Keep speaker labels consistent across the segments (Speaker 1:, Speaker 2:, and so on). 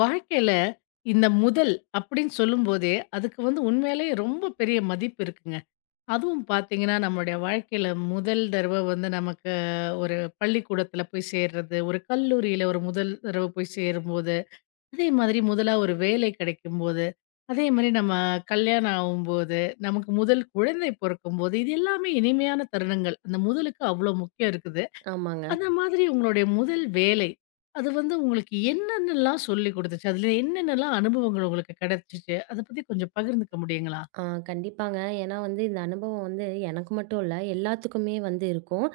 Speaker 1: வாழ்க்கையில இந்த முதல் அப்படின்னு சொல்லும்போதே, அதுக்கு வந்து உண்மையிலேயே ரொம்ப பெரிய மதிப்பு இருக்குங்க. அதுவும் பார்த்தீங்கன்னா, நம்மளுடைய வாழ்க்கையில முதல் தடவ வந்து நமக்கு ஒரு பள்ளிக்கூடத்தில போய் சேர்றது, ஒரு கல்லூரியில ஒரு முதல் தடவ போய் சேரும்போது, அதே மாதிரி முதலா ஒரு வேலை கிடைக்கும்போது, அதே மாரி நம்ம கல்யாணம் ஆகும்போது, நமக்கு முதல் குழந்தை பொறக்கும்போது, இது எல்லாமே இனிமையான தருணங்கள். அந்த முதலுக்கு அவ்வளோ முக்கியம் இருக்குது.
Speaker 2: ஆமாங்க.
Speaker 1: அந்த மாதிரி உங்களுடைய முதல் வேலை, அது வந்து உங்களுக்கு என்னென்னலாம் சொல்லிக் குடுத்துச்சு? அதுல என்னென்னலாம் அனுபவங்கள் உங்களுக்கு கிடைச்சுச்சு? அத பத்தி கொஞ்சம் பகிர்ந்துக்க முடியுங்களா?
Speaker 2: ஆ கண்டிப்பாங்க. ஏன்னா வந்து இந்த அனுபவம் வந்து எனக்கு மட்டும் இல்ல, எல்லாத்துக்குமே வந்து இருக்கும்.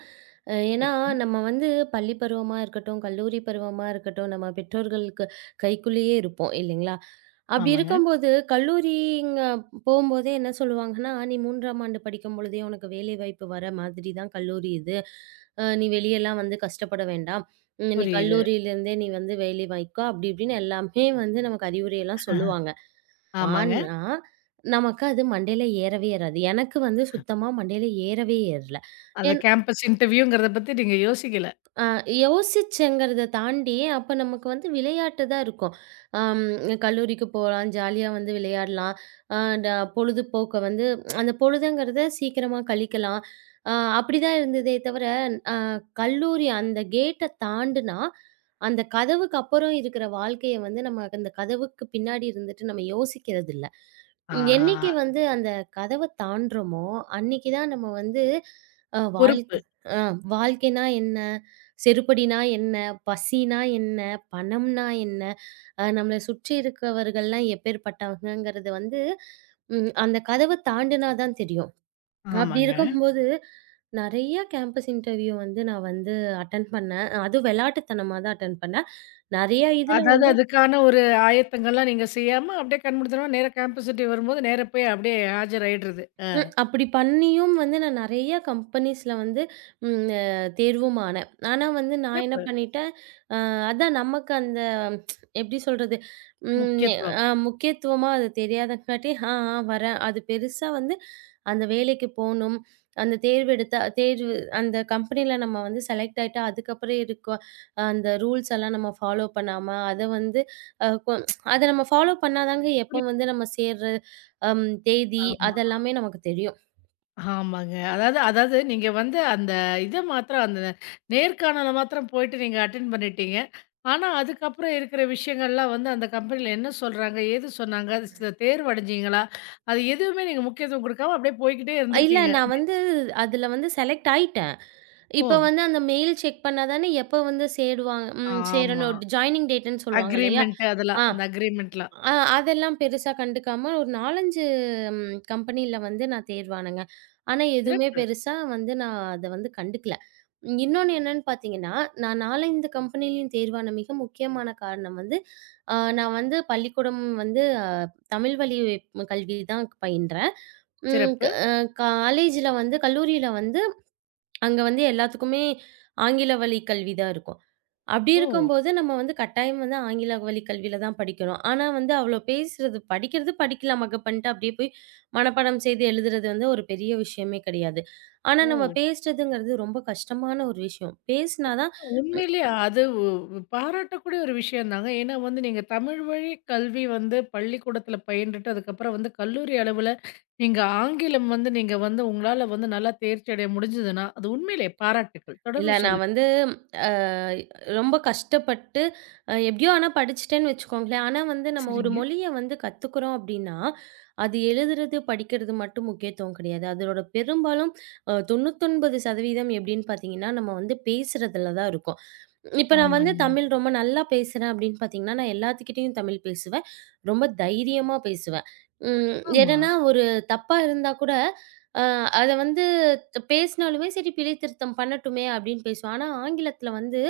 Speaker 2: ஏன்னா
Speaker 1: சரிங்க.
Speaker 2: நம்ம வந்து பள்ளி பருவமா இருக்கட்டும், கல்லூரி பருவமா இருக்கட்டும், நம்ம பெற்றோர்களுக்கு கைக்குள்ளேயே இருப்போம் இல்லைங்களா? அப்படி
Speaker 1: ஆமாங்க.
Speaker 2: இருக்கும்போது, கல்லூரிங்க போம்போதே என்ன சொல்லுவாங்கன்னா, "நீ 3ஆம் ஆண்டு படிக்கும் பொழுதே உனக்கு வேலைவாய்ப்பு வர மாதிரி தான் கல்லூரி இது. நீ வெளியலாம் வந்து கஷ்டப்பட வேண்டாம். நீ
Speaker 1: புரியுது.
Speaker 2: கல்லூரியிலேருந்தே நீ வந்து வேலை வாய்க்கோ" அப்படி இப்படின்னு எல்லாமே வந்து நமக்கு அறிவுரையெல்லாம் சொல்லுவாங்க.
Speaker 1: ஆமாங்க.
Speaker 2: ஆனா, நமக்கு அது மண்டையில ஏறவே ஏறாது. எனக்கு வந்து சுத்தமா மண்டையில ஏறவே ஏறல.
Speaker 1: அந்த
Speaker 2: ஏன்
Speaker 1: கேம்பஸ் இன்டர்வியூங்கிறத பத்தி நீங்க யோசிக்கல.
Speaker 2: ஆ யோசிச்சேங்கிறத தாண்டி, அப்ப நமக்கு வந்து விளையாட்டு தான் இருக்கும். அம் கல்லூரிக்கு போலாம், ஜாலியா வந்து விளையாடலாம். அ ட பொழுதுபோக்க வந்து அந்த பொழுதுங்கிறத சீக்கிரமா கழிக்கலாம். அப்படிதான் இருந்ததே தவிர, அ கல்லூரி அந்த கேட்ட தாண்டுனா, அந்த கதவுக்கு அப்புறம் இருக்கிற வாழ்க்கைய வந்து நம்ம அந்த கதவுக்கு பின்னாடி இருந்துட்டு நம்ம யோசிக்கிறதில்ல.
Speaker 1: ஆஹா!
Speaker 2: என்னைக்கு வந்து அந்த கதவ தாண்டுறோமோ, அன்னைக்கு தான் நம்ம வந்து அ வாழ்
Speaker 1: பொறுப்பு.
Speaker 2: அ வாழ்க்கைனா என்ன? செருப்படினா என்ன? பசினா என்ன? பணம்னா என்ன? நம்மள சுற்றி இருக்கவர்கள்லாம் எப்பேர்ப்பட்டவங்கங்கிறது வந்து, அந்த கதவ தாண்டுனா தான் தெரியும். அப்படி
Speaker 1: ஆமாங்க.
Speaker 2: இருக்கும்போது, நெறைய கேம்பஸ் இன்டர்வியூ வந்து நான் வந்து அட்டெண்ட் பண்ணேன். அதுவும் வெளாட்டுத்தனமா தான் அட்டெண்ட் பண்ணேன். நெறைய இதுல
Speaker 1: அதாவது
Speaker 2: வந்து
Speaker 1: அதுக்கான ஒரு ஆயத்தங்கள்லாம் நீங்க செய்யாம, அப்படியே கண்முழித்தனமா நேரா கேம்பஸ் இன்டர்வியூ வரும்போது, நேரா போய் அப்படியே ஆஜராயிடுறது.
Speaker 2: ம். அப்படி பண்ணியும் வந்து நான் நெறைய கம்பெனிஸ்ல வந்து ம் அ தேர்வும் ஆனேன். ஆனா வந்து நான் என்ன
Speaker 1: சிறப்பு.
Speaker 2: பண்ணிட்டேன், அ அதான் நமக்கு அந்த எப்படி சொல்றது? ம்
Speaker 1: முக்கியத்துவம்.
Speaker 2: அ முக்கியத்துவமா அது தெரியாதங்காட்டி, ஆ, வரேன். அது பெருசா வந்து அந்த வேலைக்கு போணும். அந்த தேர்வு எடுத்தா தேர்வு அந்த கம்பெனில நம்ம வந்து செலக்ட் ஆயிட்டா, அதுக்கப்புறம் இருக்க அந்த ரூல்ஸ் எல்லாம் நம்ம ஃபாலோ பண்ணாம, அத வந்து அ கொ அத நம்ம ஃபாலோ பண்ணா தாங்க எப்போ
Speaker 1: புரியுது.
Speaker 2: வந்து நம்ம சேர்றது. தேதி
Speaker 1: ஆமா.
Speaker 2: அதெல்லாமே நமக்கு தெரியும்.
Speaker 1: ஆமாங்க. அதாவது அதாவது நீங்க வந்து அந்த இத மாத்திரம் அந்த நேர்காணல மாத்திரம் போயிட்டு நீங்க அட்டெண்ட் பண்ணிட்டீங்க. ஆனா, அதுக்கப்புறம் இருக்கிற விஷயங்கள்லாம் வந்து அந்த கம்பெனில என்ன சொல்றாங்க? ஏது சொன்னாங்க? அது தேர்வடைஞ்சீங்களா? அது எதுவுமே நீங்க முக்கியத்துவம் குடுக்காம அப்படியே போய்க்கிட்டே
Speaker 2: இல்ல
Speaker 1: இருந்திருக்கீங்க.
Speaker 2: நான் வந்து அதுல வந்து செலக்ட் ஆயிட்டேன்.
Speaker 1: ஓ!
Speaker 2: இப்ப வந்து அந்த மெயில் செக் பண்ணா தானே எப்ப வந்து சேருவாங்க
Speaker 1: ஆமா.
Speaker 2: சேரணும். ஜாயினிங் டேட்ன்னு சொல்லுவாங்க இல்லையா?
Speaker 1: அக்ரீமென்ட் அதெல்லாம்.
Speaker 2: ஆ
Speaker 1: அந்த அக்ரீமென்ட்லாம்.
Speaker 2: அ அதெல்லாம் பெருசா கண்டுக்காம ஒரு 4, 5 கம்பெனில வந்து நான் தேர்வானேங்க. ஆனா, எதுவுமே
Speaker 1: சிறப்பு,
Speaker 2: பெருசா வந்து நான் அத வந்து கண்டுக்கல. இன்னொன்னு என்னன்னு பார்த்தீங்கன்னா, நான் 4, 5 கம்பெனிலயும் தேர்வான மிக முக்கியமான காரணம் வந்து, நான் வந்து பள்ளிக்கூடம் வந்து தமிழ் வழி கல்வி தான் பயின்றேன். ம் க
Speaker 1: சிறப்பு.
Speaker 2: அ காலேஜ்ல வந்து கல்லூரியில வந்து அங்க வந்து எல்லாத்துக்குமே ஆங்கில வழி கல்வி தான் இருக்கும். அப்படி
Speaker 1: ஓ!
Speaker 2: இருக்கும்போது, நம்ம வந்து கட்டாயம் வந்து ஆங்கில வழி கல்வியில தான் படிக்கிறோம். ஆனா வந்து அவ்வளோ பேசுறது படிக்கிறது படிக்கலாம் மகப் பண்ணிட்டு அப்படியே போய் மனப்பாடம் செய்து எழுதுறது வந்து ஒரு பெரிய விஷயமே கிடையாது. ஆனா நம்ம
Speaker 1: ஓ!
Speaker 2: பேசுறதுங்கிறது ரொம்ப கஷ்டமான ஒரு விஷயம். பேசினா தான்
Speaker 1: உண்மையிலேயே அது பாராட்டக்கூடிய ஒரு விஷயம் தாங்க. ஏன்னா வந்து நீங்க தமிழ் வழி கல்வி வந்து பள்ளிக்கூடத்தில பயின்றுட்டு, அதுக்கப்புறம் வந்து கல்லூரி அளவுல நீங்க ஆங்கிலம் வந்து நீங்க வந்து உங்களால வந்து நல்லா தேர்ச்சி அடைய முடிஞ்சதுன்னா, அது உண்மையிலேயே பாராட்டுக்கள்.
Speaker 2: இல்ல
Speaker 1: தொடர்ந்து
Speaker 2: நான்
Speaker 1: சொல்லுங்க.
Speaker 2: வந்து அ ரொம்ப கஷ்டப்பட்டு எப்படியோ ஆனா படிச்சுட்டேன்னு வச்சுக்கோங்களேன். ஆனா வந்து நம்ம ஒரு
Speaker 1: சரிங்க.
Speaker 2: மொழிய வந்து கத்துக்கிறோம் அப்படின்னா, அது எழுதுறது, படிக்கிறது மட்டும் முக்கியத்துவம் கிடையாது. அதோட பெரும்பாலும் 99% எப்படின்னு பார்த்தீங்கன்னா, நம்ம வந்து பேசுறதுல தான் இருக்கும். இப்ப நான் வந்து
Speaker 1: ஆமாங்க.
Speaker 2: தமிழ் ரொம்ப நல்லா பேசுறேன் அப்படின்னு பார்த்தீங்கன்னா, நான் எல்லாத்துக்கிட்டயும் தமிழ் பேசுவேன். ரொம்ப தைரியமா பேசுவேன். ம்.
Speaker 1: ஆமா.
Speaker 2: என்னன்னா ஒரு தப்பா இருந்தா கூட, அ அத வந்து பேசினாலுமே சரி பிழை திருத்தம் பண்ணட்டுமே அப்படின்னு பேசுவேன். ஆனா ஆங்கிலத்தில வந்து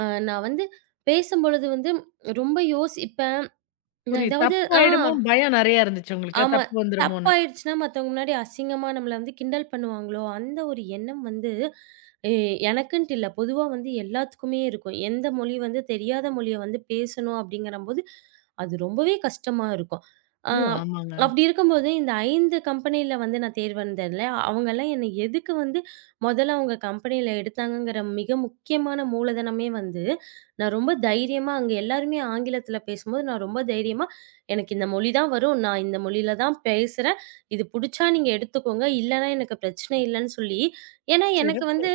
Speaker 2: அ நான் வந்து பேசும்பொழுது வந்து ரொம்ப யோசிப்பேன். நான்
Speaker 1: புரியுது.
Speaker 2: ஏதாவது ஆ.
Speaker 1: தப்பாயிடுமோன்னு பயம் நெறையா இருந்துச்சு உங்களுக்கு.
Speaker 2: ஆமா.
Speaker 1: தப்பு வந்துருமோன்னு.
Speaker 2: தப்பாயிடுச்சுன்னா மத்தவங்க முன்னாடி அசிங்கமா நம்மள வந்து கிண்டல் பண்ணுவாங்களோ! அந்த ஒரு எண்ணம் வந்து எ எனக்குன்ட்டு இல்ல. பொதுவா வந்து எல்லாத்துக்குமே இருக்கும். எந்த மொழி வந்து தெரியாத மொழிய வந்து பேசணும் அப்டிங்கிறம்போது, அது ரொம்பவே கஷ்டமா இருக்கும். ஆ
Speaker 1: ஐயோ! ஆமாங்க.
Speaker 2: அப்டி இருக்கும்போது இந்த 5 கம்பெனில வந்து நான் தேர்வந்தேன்ல, அவங்கலாம் என்ன எதுக்கு வந்து மொதல்ல அவங்க கம்பெனில எடுத்தாங்கங்கிற மிக முக்கியமான மூலதனமே வந்து, நான் ரொம்ப தைரியமா அங்க எல்லாருமே ஆங்கிலத்தில பேசும்போது நான் ரொம்ப தைரியமா எனக்கு இந்த மொழி தான் வரும். நான் இந்த மொழியில தான் பேசுறேன். இது புடிச்சா நீங்க எடுத்துக்கோங்க. இல்லன்னா எனக்கு பிரச்சனை இல்லன்னு சொல்லி ஏன்னா எனக்கு
Speaker 1: சிறப்பு.
Speaker 2: வந்து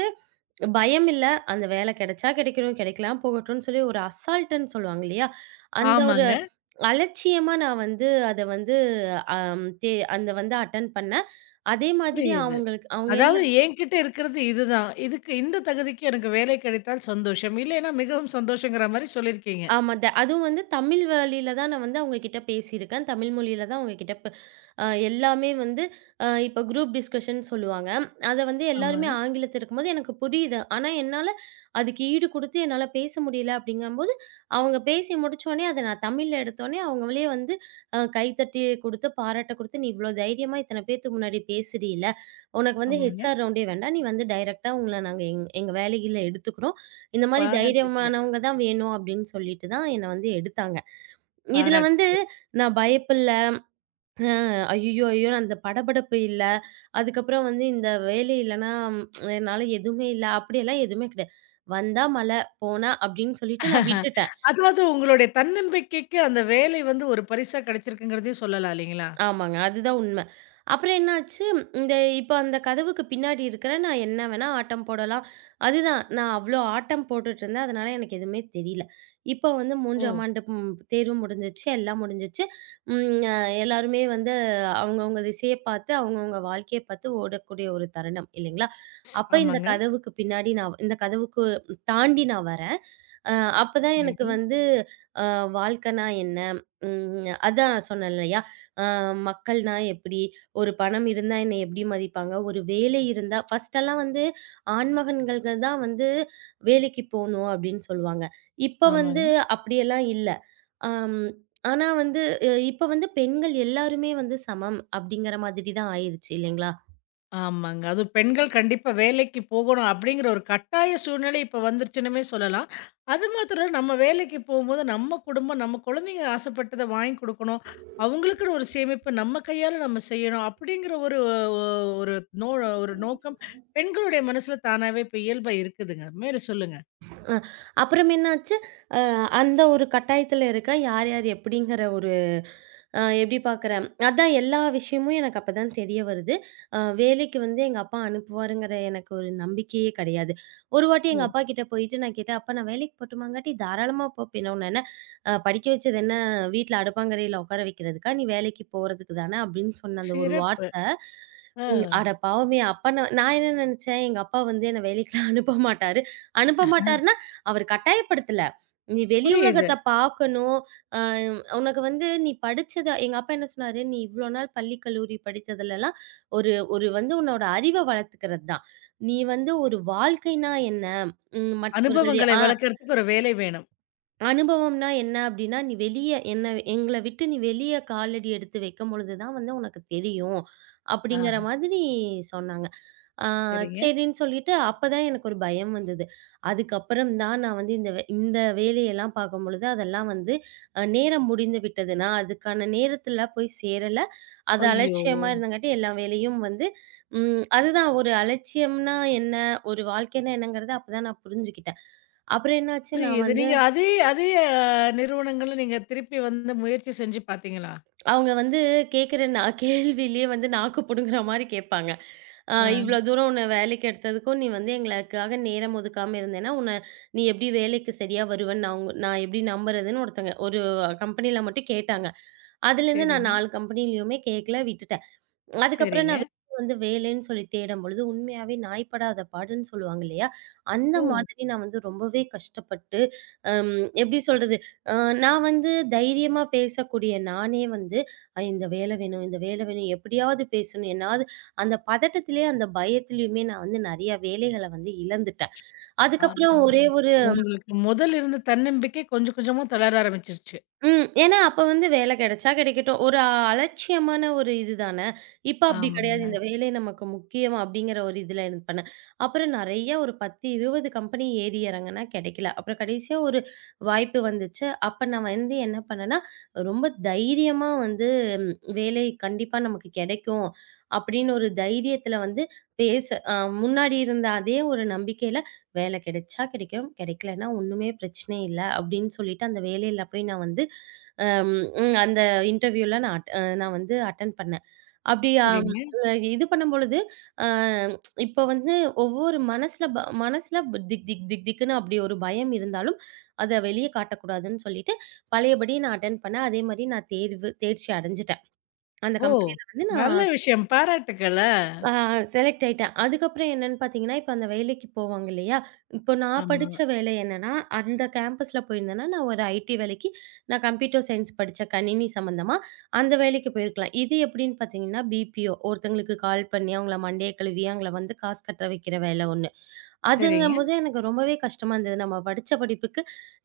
Speaker 2: பயம் இல்ல. அந்த வேலை கிடைச்சா கிடைக்கணும், கிடைக்கலாம் போகட்டும்ன்னு சொல்லி ஒரு அசால்ட்டுன்னு சொல்லுவாங்க இல்லையா? அந்த ஒரு
Speaker 1: ஆமாங்க.
Speaker 2: அலட்சியமா நான் வந்து அத வந்து அம் தே அந்த வந்து அட்டெண்ட் பண்ணேன். அதே மாதிரி
Speaker 1: புரியுது.
Speaker 2: அவங்களுக்கு அவங்க எல்லா
Speaker 1: அதாவது என்கிட்ட இருக்கிறது இதுதான். இதுக்கு இந்த தகுதிக்கு எனக்கு வேலை கிடைத்தால் சந்தோஷம். இல்லைன்னா மிகவும் சந்தோஷங்கிற மாரி சொல்லியிருக்கீங்க.
Speaker 2: ஆமா. அதுவும் வந்து தமிழ் வழியில தான் நான் வந்து அவங்க கிட்ட பேசியிருக்கேன். தமிழ் மொழியில தான் அவங்க கிட்ட ப அ எல்லாமே வந்து இப்ப குரூப் டிஸ்கஷன் சொல்லுவாங்க. அத வந்து எல்லாருமே
Speaker 1: ஆமாங்க,
Speaker 2: ஆங்கிலத்துல இருக்கும்போது எனக்கு புரியுது. ஆனா, என்னால அதுக்கு ஈடு குடுத்து என்னால பேச முடியல அப்படிங்கும்போது, அவங்க பேசி முடிச்சோனே அத நான் தமிழ்ல எடுத்தோனே, அவங்களே வந்து கைத்தட்டி குடுத்து, பாராட்ட குடுத்து, "நீ இவ்ளோ தைரியமா இத்தன பேத்துக்கு முன்னாடி பேசுறீல. உனக்கு வந்து
Speaker 1: ஆமாங்க.
Speaker 2: ஹெச்ஆர் ரவுண்டே வேண்டாம். நீ வந்து டைரக்ட்டா உங்கள நாங்க எங்க வேலையில எடுத்துக்கிறோம். இந்த மாரி
Speaker 1: பாராட்டுக்கள்,
Speaker 2: தைரியமானவங்க தான் வேணும் அப்படின்னு சொல்லிட்டு தான் என்ன வந்து எடுத்தாங்க. இதுல வந்து
Speaker 1: பாராட்டுக்கள்.
Speaker 2: நான் பயப்பில்ல, அ ஐயய்யோ! ஐயோ! அந்த படபடப்பு இல்ல. அதுக்கப்புறம் வந்து இந்த வேலை இல்லன்னா என்னால எதுவுமே இல்ல. அப்படியெல்லாம் எதுவுமே கிடையாது. வந்தா மழை, போனா அப்படின்னு சொல்லிட்டு நான் விட்டுட்டேன்.
Speaker 1: அதாவது உங்களுடைய தன்னம்பிக்கைக்கு அந்த வேலை வந்து ஒரு பரிசா கிடைச்சிருக்குங்கிறதையும் சொல்லலாம் இல்லைங்களா?
Speaker 2: ஆமாங்க. அதுதான் உண்ம. அப்புறம் என்னாச்சு, இந்த இப்ப அந்த கதவுக்கு பின்னாடி இருக்கிறேன். நான் என்ன வேணா ஆட்டம் போடலாம். அதுதான் நான் அவ்ளோ ஆட்டம் போட்டுட்டுருந்தேன். அதனால எனக்கு எதுவுமே தெரியல. இப்போ வந்து
Speaker 1: ஓ!
Speaker 2: 3ஆம் ஆண்டு தேர்வு முடிஞ்சிருச்சு. எல்லாம் முடிஞ்சிருச்சு. ம் அ எல்லாருமே வந்து அவங்கவங்க திசைய பார்த்து, அவங்கவங்க வாழ்க்கைய பார்த்து ஓடக்கூடிய ஒரு தருணம் இல்லைங்களா? அப்ப இந்த
Speaker 1: ஆமாங்க.
Speaker 2: கதவுக்கு பின்னாடி நான் இந்த கதவுக்கு தாண்டி நான் வரேன். அ அப்பதான் எனக்கு
Speaker 1: புரியுது.
Speaker 2: வந்து அ வாழ்க்கைனா என்ன? அதான் நான் சொன்னேன் இல்லையா? அ மக்கள்னா எப்படி? ஒரு பணம் இருந்தா என்னை எப்படி மதிப்பாங்க? ஒரு வேலை இருந்தா ஃபர்ஸ்ட்டெல்லாம் வந்து ஆண்மகன்கள்க தான் வந்து வேலைக்கு போணும் அப்படின்னு சொல்லுவாங்க. இப்ப வந்து
Speaker 1: ஆமாங்க.
Speaker 2: அப்படியெல்லாம் இல்ல. அம் ஆனா வந்து இப்ப வந்து பெண்கள் எல்லாருமே வந்து சமம் அப்படிங்கிற மாதிரி தான் ஆயிருச்சு இல்லைங்களா?
Speaker 1: ஆமாங்க. அதுவும் பெண்கள் கண்டிப்பா வேலைக்கு போகணும் அப்படிங்கிற ஒரு கட்டாய சூழ்நிலை இப்ப வந்துருச்சுன்னுமே சொல்லலாம். அது மாத்திரம் இல்ல நம்ம வேலைக்கு போகும்போது நம்ம குடும்பம், நம்ம குழந்தைங்க ஆசைப்பட்டத வாங்கி குடுக்கணும். அவங்களுக்குன்னு ஒரு சேமிப்பு நம்ம கையால நம்ம செய்யணும். அப்படிங்கிற ஒரு ஒ ஒரு நோ ஒரு நோக்கம் பெண்களுடைய மனசுல தானாவே இப்ப இயல்பா இருக்குதுங்க. மேல சொல்லுங்க.
Speaker 2: அ அப்புறம் என்னாச்சு? அ அந்த ஒரு கட்டாயத்துல இருக்கேன். யார் யார் எப்படிங்கிற ஒரு எப்படி பார்க்குறேன் அதான் எல்லா விஷயமும் எனக்கு அப்பதான் தெரிய வருது. வேலைக்கு வந்து எங்க அப்பா அனுப்புவாருங்கிற எனக்கு ஒரு நம்பிக்கையே கிடையாது. ஒரு வாட்டி எங்க
Speaker 1: ஓ!
Speaker 2: அப்பா கிட்ட போயிட்டு நான் கேட்டேன், "அப்பா நான் வேலைக்கு போட்டுமாங்காட்டி தாராளமா போ பின்ன உன்ன என்ன படிக்க வச்சது என்ன வீட்ல அடுப்பாங்கரையில உட்கார வைக்கிறதுக்கா? நீ வேலைக்கு போறதுக்கு தானே" அப்படின்னு சொன்ன அந்த ஒரு
Speaker 1: சிறப்பு.
Speaker 2: வார்த்தை,
Speaker 1: ஆ.
Speaker 2: அட பாவமே! அப்பா நான் நான் என்ன நினைச்சேன், எங்க அப்பா வந்து என்ன வேலைக்குலாம் அனுப்ப மாட்டாரு. அனுப்ப மாட்டாருன்னா, அவர் கட்டாயப்படுத்தல. "நீ வெளி
Speaker 1: புரியுது.
Speaker 2: உலகத்த பார்க்கணும், அ உனக்கு வந்து நீ படிச்சத எங்க அப்பா என்ன சொன்னாரு, "நீ இவ்ளோ நாள் பள்ளி, கல்லூரி படித்ததுலலாம் ஒரு ஒரு வந்து உன்னோட அறிவ வளர்த்துக்கிறது தான். நீ வந்து ஒரு வாழ்க்கைன்னா என்ன? மற்றவர்கள்
Speaker 1: அனுபவங்களை
Speaker 2: ஆ.
Speaker 1: வளர்க்கறதுக்கு ஒரு வேலை வேணும்.
Speaker 2: அனுபவம்னா என்ன அப்டின்னா, நீ வெளிய என்ன எங்கள விட்டு நீ வெளிய காலடி எடுத்து வைக்கும்பொழுது தான் வந்து உனக்கு தெரியும். அப்டிங்கிற
Speaker 1: ஆஹ.
Speaker 2: மாதிரி சொன்னாங்க. ஆ
Speaker 1: சரிங்க.
Speaker 2: சரின்னு சொல்லிட்டு அப்பதான் எனக்கு ஒரு பயம் வந்தது. அதுக்கப்புறம் தான் நான் வந்து இந்த வேலையெல்லாம் பார்க்கும்பொழுது, அதெல்லாம் வந்து நேரம் முடிந்து விட்டது. நான் அதுக்கான நேரத்துல போய் சேரல. அது
Speaker 1: ஐயோ!
Speaker 2: அலட்சியமா இருந்தங்காட்டி எல்லா வேலையும் வந்து அதுதான் ஒரு அலட்சியம்னா என்ன? ஒரு வாழ்க்கைன்னா என்னங்கிறத அப்பதான் நான் புரிஞ்சுக்கிட்டேன். அப்புறம் என்னாச்சு நான்
Speaker 1: புரியுது.
Speaker 2: வந்து
Speaker 1: நீங்க அதே அதே அ நிறுவனங்கள்ல நீங்க திருப்பி வந்து முயற்சி செஞ்சு பார்த்தீங்களா?
Speaker 2: அவங்க வந்து கேட்கிற நான் கேள்வியிலேயே வந்து நாக்கு பிடுங்குற மாரி கேட்பாங்க.
Speaker 1: ஆ
Speaker 2: "இவ்ளோ தூரம் உன்ன வேலைக்கு எடுத்ததுக்கும், நீ வந்து எங்களுக்காக நேரம் ஒதுக்காம இருந்தேன்னா, உன்ன நீ எப்படி வேலைக்கு சரியா வருவன்னு நான் எப்படி நம்புறதுன்னு?" ஒருத்தங்க ஒரு கம்பெனில மட்டும் கேட்டாங்க. அதுலேருந்து நான்
Speaker 1: சரிங்க,
Speaker 2: 4 கம்பெனிலயுமே கேட்கல. விட்டுட்டேன். அதுக்கப்புறம்
Speaker 1: சரிங்க.
Speaker 2: நான் வெளிய வந்து வேலைன்னு சொல்லி தேடும்பொழுது, உண்மையாவே நாய் படாத பாடுன்னு சொல்லுவாங்க இல்லையா? அந்த
Speaker 1: ஓ!
Speaker 2: மாதிரி நான் வந்து ரொம்பவே கஷ்டப்பட்டு, அம் எப்படி சொல்றது? அ நான் வந்து தைரியமா பேசக்கூடிய நானே வந்து, இந்த வேலை வேணும், இந்த வேலை வேணும்." எப்படியாவது பேசணும். என்னாவது அந்த பதட்டத்திலேயே, அந்த பயத்திலயுமே நான் வந்து நெறைய வேலைகள வந்து இழந்துட்டேன்.
Speaker 1: ஆ
Speaker 2: அதுக்கப்புறம் ஒரே ஒரு
Speaker 1: உங்களுக்கு முதல்ல இருந்த தன்னம்பிக்கை கொஞ்சம் கொஞ்சமா தளர ஆரம்பிச்சுருச்சு.
Speaker 2: ம். ஏன்னா அப்ப வந்து வேலை கிடைச்சா கிடைக்கட்டும். ஒரு அலட்சியமான ஒரு இதுதான. இப்ப அப்படி
Speaker 1: ஆமாங்க.
Speaker 2: கிடையாது. இந்த வேலை நமக்கு முக்கியம் அப்படிங்கிற ஒரு இதுல இது பண்ணேன். அப்புறம் நெறைய ஒரு 10, 20 கம்பெனி ஏறி இறங்குனா கிடைக்கல. அப்புறம் கடைசியா ஒரு வாய்ப்பு வந்துச்சு. அப்ப நான் வந்து என்ன பண்ணேன்னா, ரொம்ப தைரியமா வந்து ம், வேலை கண்டிப்பா நமக்கு கிடைக்கும் அப்படின்னு ஒரு தைரியத்துல வந்து பேச அ முன்னாடி இருந்த அதே ஒரு நம்பிக்கையில வேலை கிடைச்சா கிடைக்கும், கிடைக்கலன்னா ஒண்ணுமே பிரச்சனை இல்ல அப்படின்னு சொல்லிட்டு அந்த வேலையில போய் நான் வந்து அம், அந்த இன்டர்வியூல நான் வந்து அட்டெண்ட் பண்ணேன். அப்படி அம்
Speaker 1: சரிங்க.
Speaker 2: அ இது பண்ணும்பொழுது, அ இப்ப வந்து ஒவ்வொரு மனசுல ப மனசுல திக் திக் திக் திக்ன்னு அப்படி ஒரு பயம் இருந்தாலும், அத வெளிய காட்டக்கூடாதுன்னு சொல்லிட்டு, பழையபடி நான் அட்டெண்ட் பண்ணேன். அதே மாரி நான் தேர்வு தேர்ச்சி அடைஞ்சுட்டேன். அந்த
Speaker 1: ஓ!
Speaker 2: கம்பெனியில வந்து
Speaker 1: நல்ல
Speaker 2: நான்
Speaker 1: விஷயம். பாராட்டுக்கள். ஆ.
Speaker 2: ஆ செலக்ட் ஆயிட்டேன். அதுக்கப்புறம் என்னன்னு பார்த்தீங்கன்னா, இப்ப அந்த வேலைக்கு போவாங்க இல்லையா? இப்போ நான்
Speaker 1: ஆமா.
Speaker 2: படிச்ச வேலை என்னன்னா, அந்த கேம்பஸ்ல போயிருந்தேன்னா, நான் ஒரு ஐடி வேலைக்கு நான் கம்ப்யூட்டர் சயின்ஸ் படிச்சேன். கணினி சம்மந்தமா. அந்த வேலைக்கு போயிருக்கலாம். இது எப்படின்னு பார்த்தீங்கன்னா, பிபிஓ ஒருத்தங்களுக்கு கால் பண்ணி, அவங்கள மண்டைய கழுவி, அவங்கள வந்து காசு கட்ட வைக்கிற வேலை ஒண்ணு.
Speaker 1: சரிங்க.
Speaker 2: அதுங்கும்போது எனக்கு ரொம்பவே கஷ்டமா இருந்தது. நம்ம படிச்ச படிப்புக்கு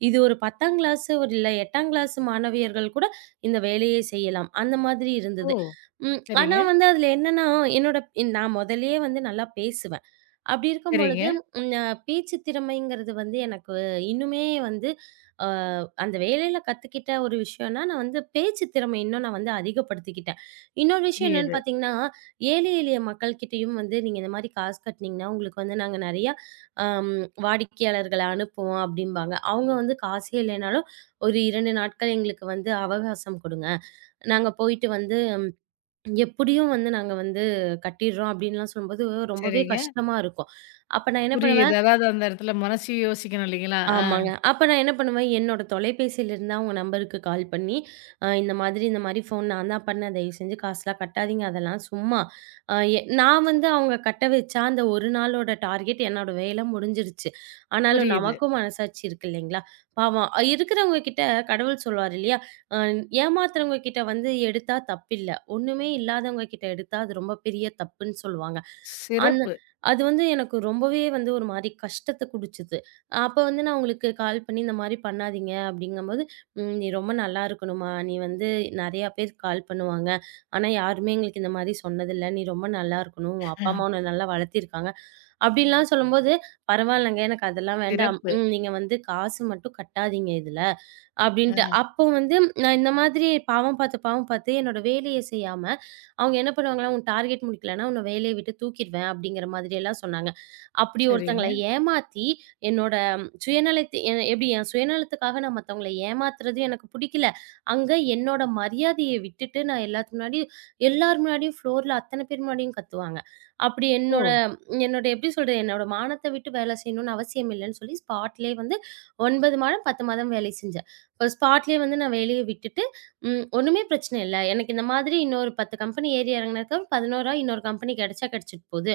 Speaker 2: இது ஒரு 10ஆம் கிளாஸ், ஒரு இல்ல 8ஆம் கிளாஸ் மாணவியர்கள் கூட இந்த வேலையை செய்யலாம். அந்த மாதிரி
Speaker 1: ஓ!
Speaker 2: இருந்தது. ம். ஆனா
Speaker 1: சரிங்க,
Speaker 2: வந்து அதுல என்னன்னா, என்னோட நான் மொதல்லயே வந்து நல்லா பேசுவேன். அப்படி இருக்கும்
Speaker 1: சரிங்க.
Speaker 2: பொழுது, ம் அ பேச்சு திறமைங்கிறது வந்து எனக்கு இன்னுமே வந்து அ அந்த வேலையில கத்துக்கிட்ட ஒரு விஷயம்னா, நான் வந்து பேச்சு திறமை இன்னும் நான் வந்து அதிகப்படுத்திக்கிட்டேன். இன்னொரு விஷயம் என்னன்னு
Speaker 1: புரியுது.
Speaker 2: பார்த்தீங்கன்னா, ஏழை எளிய மக்கள்கிட்டயும் வந்து நீங்க இந்த மாரி காசு கட்டுனீங்கன்னா, உங்களுக்கு வந்து நாங்க நெறையா அம் வாடிக்கையாளர்கள அனுப்புவோம் அப்படிம்பாங்க. அவங்க வந்து காசே இல்லைனாலும், ஒரு 2 நாட்கள் எங்களுக்கு வந்து அவகாசம் குடுங்க. நாங்க போயிட்டு வந்து எப்படியும் வந்து நாங்க வந்து கட்டிடுறோம் அப்டின்லாம் சொல்லும்போது ரொம்பவே
Speaker 1: சரிங்க.
Speaker 2: கஷ்டமா இருக்கும். அப்ப நான் என்ன பண்ணுவேன்
Speaker 1: புரியுது. அதாவது அந்த இடத்துல மனசு யோசிக்கணும் இல்லைங்களா? ஆ
Speaker 2: ஆமாங்க. அப்ப நான் என்ன பண்ணுவேன், என்னோட தொலைபேசியிலருந்து அவங்க நம்பருக்கு கால் பண்ணி, இந்த மாதிரி, இந்த மாதிரி ஃபோன் நான் தான் பண்ணேன். தயவு செஞ்சு காசுலாம் கட்டாதீங்க. அதெல்லாம் சும்மா. அ எ நான் வந்து அவங்க கட்ட வச்சா, அந்த ஒரு நாளோட டார்கெட் என்னோட வேலை முடிஞ்சிருச்சு. ஆனாலும்
Speaker 1: புரியுது.
Speaker 2: நமக்கும் மனசாட்சி இருக்கு இல்லைங்களா? பாவம் இருக்கிறவங்க கிட்ட கடவுள் சொல்வார் இல்லையா? அ ஏமாத்துறவங்க கிட்ட வந்து எடுத்தா தப்பில்ல. ஒண்ணுமே இல்லாதவங்க கிட்ட எடுத்தா அது ரொம்ப பெரிய தப்புன்னு சொல்லுவாங்க. அந்த
Speaker 1: சிறப்பு,
Speaker 2: அது வந்து எனக்கு ரொம்பவே வந்து ஒரு மாரி கஷ்டத்த குடுச்சுது. அப்ப வந்து நான் உங்களுக்கு கால் பண்ணி, "இந்த மாரி பண்ணாதீங்க" அப்படிங்கம்போது, நீ ரொம்ப நல்லா இருக்கணும்மா. நீ வந்து நெறையா பேர் கால் பண்ணுவாங்க. ஆனா யாருமே எங்களுக்கு இந்த மாரி சொன்னதில்ல. நீ ரொம்ப நல்லா இருக்கணும். உன் அப்பா, அம்மா உன்ன நல்லா வளர்த்திருக்காங்க." அப்படின்லாம் சொல்லும்போது, "பரவாயில்லங்க. எனக்கு அதெல்லாம் வேண்டாம்.
Speaker 1: சிறப்பு.
Speaker 2: நீங்க வந்து காசு மட்டும் கட்டாதீங்க இதுல. அப்படின்ட்டு.
Speaker 1: ஆ
Speaker 2: அப்போ வந்து நான் இந்த மாதிரி பாவம் பார்த்து, பாவம் பார்த்து என்னோட வேலைய செய்யாம, அவங்க என்ன பண்ணுவாங்கன்னா, "உன் டார்கெட் முடிக்கலன்னா, உன்ன வேலைய விட்டு தூக்கிருவேன்." அப்படிங்கிற மாதிரி எல்லாம் சொன்னாங்க. அப்படி ஒருத்தங்கள
Speaker 1: சரிங்க.
Speaker 2: ஏமாத்தி, என்னோட சுயநலத்தை எ எப்படி என் சுயநலத்துக்காக நான் மத்தவங்கள ஏமாத்துறது எனக்கு புடிக்கல. அங்க என்னோட மரியாதைய விட்டுட்டு, நான் எல்லாத்து முன்னாடியும் எல்லார் முன்னாடியும் ஃப்ளோர்ல அத்தன பேர் முன்னாடியும் கத்துவாங்க. அப்படி
Speaker 1: ஓ!
Speaker 2: என்னோட என்னோட எப்படி சொல்றது? என்னோட மானத்த விட்டு வேலை செய்யணும்னு அவசியம் இல்லன்னு சொல்லி, ஸ்பாட்லயே வந்து 9 மாதம், 10 மாதம் வேலை செஞ்சேன். ஒரு ஸ்பாட்லயே வந்து நான் வேலைய விட்டுட்டு, ஒண்ணுமே பிரச்சனை இல்ல. எனக்கு இந்த மாதிரி இன்னொரு 10 கம்பெனி ஏறி இறங்குனதுக்கு 11ஆ இன்னொரு கம்பெனி கிடைச்சா கிடைச்சிட்டு போது.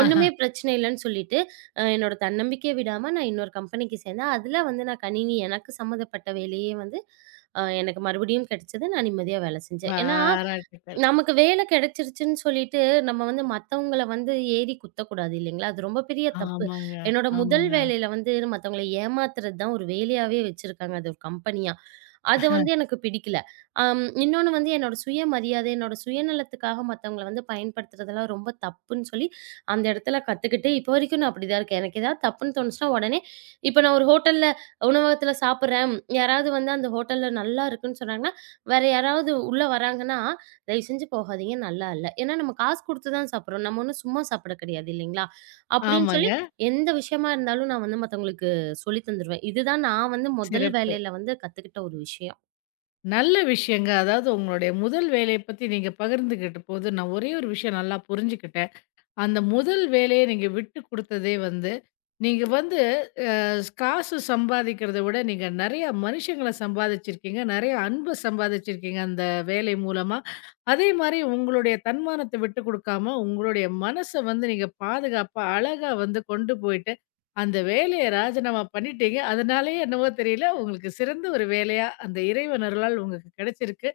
Speaker 2: ஒண்ணுமே பிரச்சனை இல்லன்னு சொல்லிட்டு, என்னோட தன்னம்பிக்கைய விடாம நான் இன்னொரு கம்பெனிக்கு சேர்ந்தேன். அதுல வந்து நான் கணினி எனக்கு சம்மந்தப்பட்ட வேலையே வந்து எனக்கு மறுபடியும் கிடைச்சது. நான் நிம்மதியா வேலை செஞ்சேன். ஏன்னா,
Speaker 1: பாராட்டுக்கள்.
Speaker 2: நமக்கு வேலை கிடைச்சிருச்சுன்னு சொல்லிட்டு நம்ம வந்து மத்தவங்கள வந்து ஏறி குத்தக்கூடாது இல்லைங்களா? அது ரொம்ப பெரிய தப்பு.
Speaker 1: ஆமாங்க,
Speaker 2: என்னோட முதல்
Speaker 1: ஆமாங்க,
Speaker 2: வேலையில வந்து மத்தவங்கள ஏமாத்துறது தான் ஒரு வேலையாவே வச்சிருக்காங்க. அது ஒரு கம்பெனியா. அது வந்து எனக்கு பிடிக்கல. இன்னொன்னு வந்து என்னோட சுயமரியாதை, என்னோட சுயநலத்துக்காக மத்தவங்கள வந்து பயன்படுத்துறதெல்லாம் ரொம்ப தப்புன்னு சொல்லி, அந்த இடத்துல கத்துக்கிட்டு இப்போ வரைக்கும் நான் அப்படிதான் இருக்கேன். எனக்கு ஏதாவது தப்புன்னு தோணுச்சுனா உடனே இப்போ நான் ஒரு ஹோட்டல்ல உணவகத்தில சாப்பிடுறேன். யாராவது வந்து அந்த ஹோட்டல்ல நல்லா இருக்குன்னு சொன்னாங்கன்னா, வேற யாராவது உள்ள வராங்கன்னா, "தயவு செஞ்சு போகாதீங்க நல்லா இல்ல." ஏன்னா நம்ம காசு குடுத்து தான் சாப்பிடுறோம். நம்ம ஒண்ணும் சும்மா சாப்பிட கிடையாது இல்லைங்களா? அப்படின்னு சொல்லி
Speaker 1: ஆமாங்க.
Speaker 2: எந்த விஷயமா இருந்தாலும் நான் வந்து மத்தவங்களுக்கு சொல்லி தந்துருவேன். இதுதான் நான் வந்து முதல்
Speaker 1: சிறப்பு.
Speaker 2: வேலையில வந்து கத்துக்கிட்ட ஒரு விஷயம்.
Speaker 1: நல்ல விஷயங்க. அதாவது உங்களுடைய முதல் வேலைய பத்தி நீங்க பகிர்ந்துகிட்ட போது, நான் ஒரே ஒரு விஷயம் நல்லா புரிஞ்சுக்கிட்டேன். அந்த முதல் வேலைய நீங்க விட்டு குடுத்ததே வந்து, நீங்க வந்து அது காசு சம்பாதிக்கிறத விட நீங்க நிறைய மனுஷங்கள சம்பாதிச்சிருக்கீங்க. நிறைய அன்ப சம்பாதிச்சிருக்கீங்க அந்த வேலை மூலமா. அதே மாரி உங்களுடைய தன்மானத்த விட்டுக் குடுக்காம, உங்களுடைய மனச வந்து நீங்க பாதுகாப்பா, அழகா வந்து கொண்டு போயிட்டு, அந்த வேலைய ராஜினாமா பண்ணிட்டீங்க. அதனாலயே என்னவோ தெரியல, உங்களுக்கு சிறந்த ஒரு வேலையா அந்த இறைவன் அருளால் உங்களுக்கு கிடைச்சிருக்கு.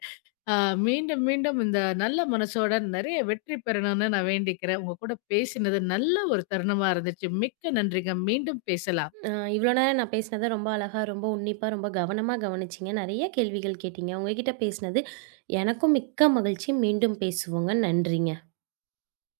Speaker 1: ஆ மீண்டும், மீண்டும் இந்த நல்ல மனசோட நிறைய வெற்றி பெறணும்னு நான் வேண்டிக்கிறேன். உங்க கூட பேசினது நல்ல ஒரு தருணமா இருந்துச்சு. மிக்க நன்றிங்க. மீண்டும் பேசலாம்.
Speaker 2: அ இவ்வளோ நேரம் நான் பேசினத ரொம்ப அழகா, ரொம்ப உன்னிப்பா, ரொம்ப கவனமா கவனிச்சீங்க. நெறைய கேள்விகள் கேட்டீங்க. உங்க கிட்ட பேசினது எனக்கும் மிக்க மகிழ்ச்சி. மீண்டும் பேசுவோங்க. நன்றிங்க.